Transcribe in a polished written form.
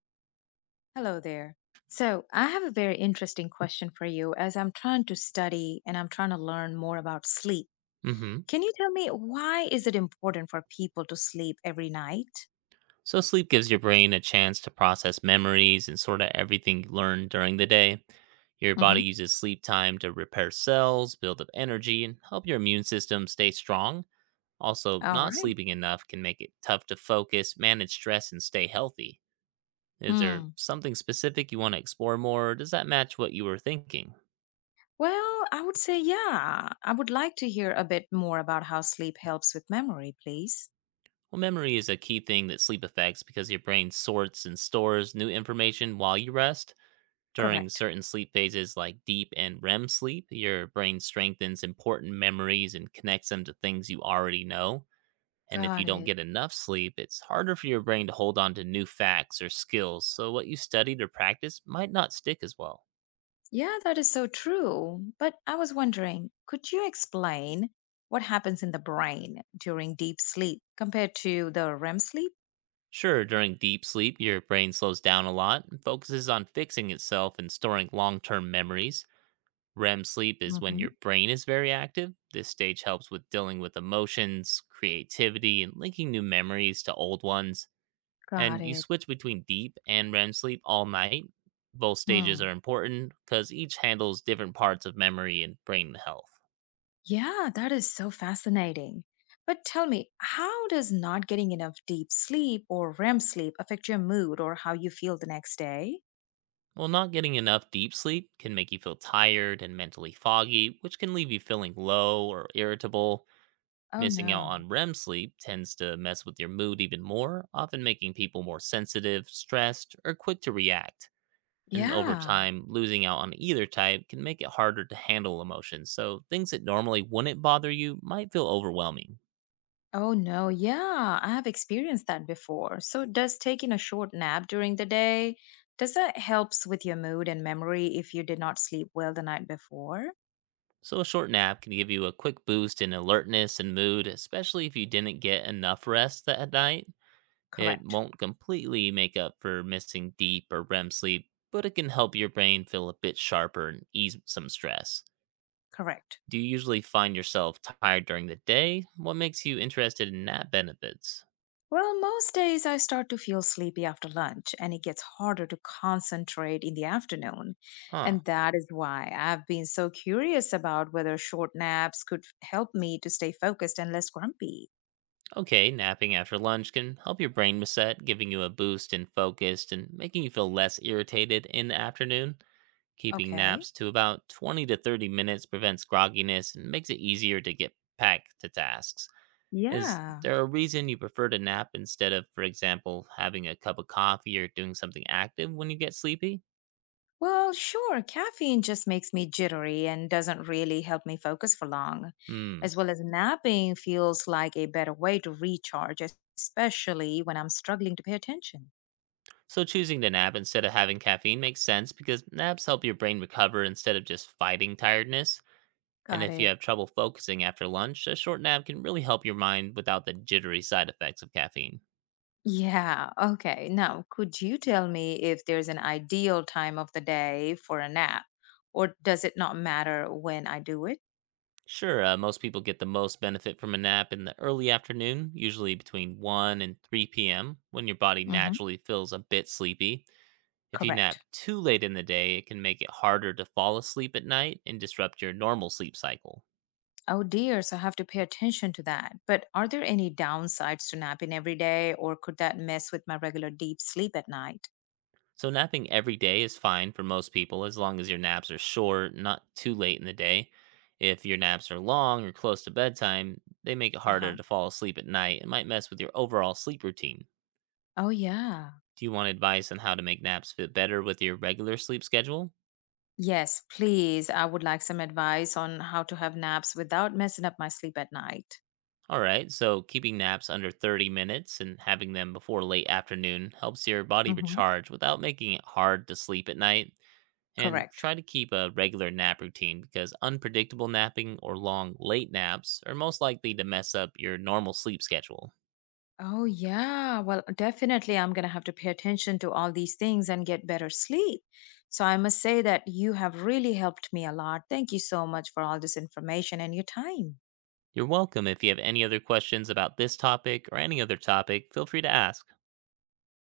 Hello there. So, I have a very interesting question for you, as I'm trying to study and I'm trying to learn more about sleep. hmm Can you tell me why is it important for people to sleep every night? So, sleep gives your brain a chance to process memories and sort out everything you learned during the day. Your body Mm-hmm. uses sleep time to repair cells, build up energy, and help your immune system stay strong. Also, All not right. sleeping enough can make it tough to focus, manage stress, and stay healthy. Is there Hmm. something specific you want to explore more? Or does that match what you were thinking? Well, I would say, yeah, I would like to hear a bit more about how sleep helps with memory, please. Well, memory is a key thing that sleep affects because your brain sorts and stores new information while you rest. During Correct. certain sleep phases like deep and REM sleep, your brain strengthens important memories and connects them to things you already know. And if you Got don't it. get enough sleep, it's harder for your brain to hold on to new facts or skills, so what you studied or practiced might not stick as well. Yeah, that is so true. But I was wondering, could you explain what happens in the brain during deep sleep compared to the REM sleep? Sure, during deep sleep, your brain slows down a lot and focuses on fixing itself and storing long term memories. REM sleep is when Hmm. your brain is very active. This stage helps with dealing with emotions, creativity, and linking new memories to old ones. Got And you it. switch between deep and REM sleep all night. Both stages are Hmm. important because each handles different parts of memory and brain health. Yeah, that is so fascinating. But tell me, how does not getting enough deep sleep or REM sleep affect your mood or how you feel the next day? Well, not getting enough deep sleep can make you feel tired and mentally foggy, which can leave you feeling low or irritable. Oh, Missing out no. on REM sleep tends to mess with your mood even more, often making people more sensitive, stressed, or quick to react. And over Yeah. time, losing out on either type can make it harder to handle emotions, so things that normally wouldn't bother you might feel overwhelming. Oh, no. Yeah, I have experienced that before. So, does taking a short nap during the day, does that helps with your mood and memory if you did not sleep well the night before? So, a short nap can give you a quick boost in alertness and mood, especially if you didn't get enough rest that at night. It Correct. won't completely make up for missing deep or REM sleep, but it can help your brain feel a bit sharper and ease some stress. Correct. Do you usually find yourself tired during the day? What makes you interested in nap benefits? Well, most days I start to feel sleepy after lunch and it gets harder to concentrate in the afternoon. Huh. And that is why I've been so curious about whether short naps could help me to stay focused and less grumpy. Okay, napping after lunch can help your brain reset, giving you a boost in focus and making you feel less irritated in the afternoon. Keeping Okay. naps to about 20 to 30 minutes prevents grogginess and makes it easier to get back to tasks. Is Yeah. there a reason you prefer to nap instead of, for example, having a cup of coffee or doing something active when you get sleepy? Well, sure, caffeine just makes me jittery and doesn't really help me focus for long. Hmm. As well as napping feels like a better way to recharge, especially when I'm struggling to pay attention. So choosing to nap instead of having caffeine makes sense because naps help your brain recover instead of just fighting tiredness. And Got if you it. have trouble focusing after lunch, a short nap can really help your mind without the jittery side effects of caffeine. Yeah, okay. Now, could you tell me if there's an ideal time of the day for a nap, or does it not matter when I do it? Sure, most people get the most benefit from a nap in the early afternoon, usually between 1 and 3 p.m., when your body Hmm. naturally feels a bit sleepy. If you nap Correct. too late in the day, it can make it harder to fall asleep at night and disrupt your normal sleep cycle. Oh dear, so I have to pay attention to that. But are there any downsides to napping every day, or could that mess with my regular deep sleep at night? So, napping every day is fine for most people as long as your naps are short, not too late in the day. If your naps are long or close to bedtime, they make it Uh harder huh. to fall asleep at night and might mess with your overall sleep routine. Oh, yeah. Do you want advice on how to make naps fit better with your regular sleep schedule? Yes, please. I would like some advice on how to have naps without messing up my sleep at night. All right, so keeping naps under 30 minutes and having them before late afternoon helps your body Hmm. recharge without making it hard to sleep at night. And Correct. try to keep a regular nap routine because unpredictable napping or long late naps are most likely to mess up your normal sleep schedule. Oh, yeah. Well, definitely, I'm going to have to pay attention to all these things and get better sleep. So I must say that you have really helped me a lot. Thank you so much for all this information and your time. You're welcome. If you have any other questions about this topic or any other topic, feel free to ask.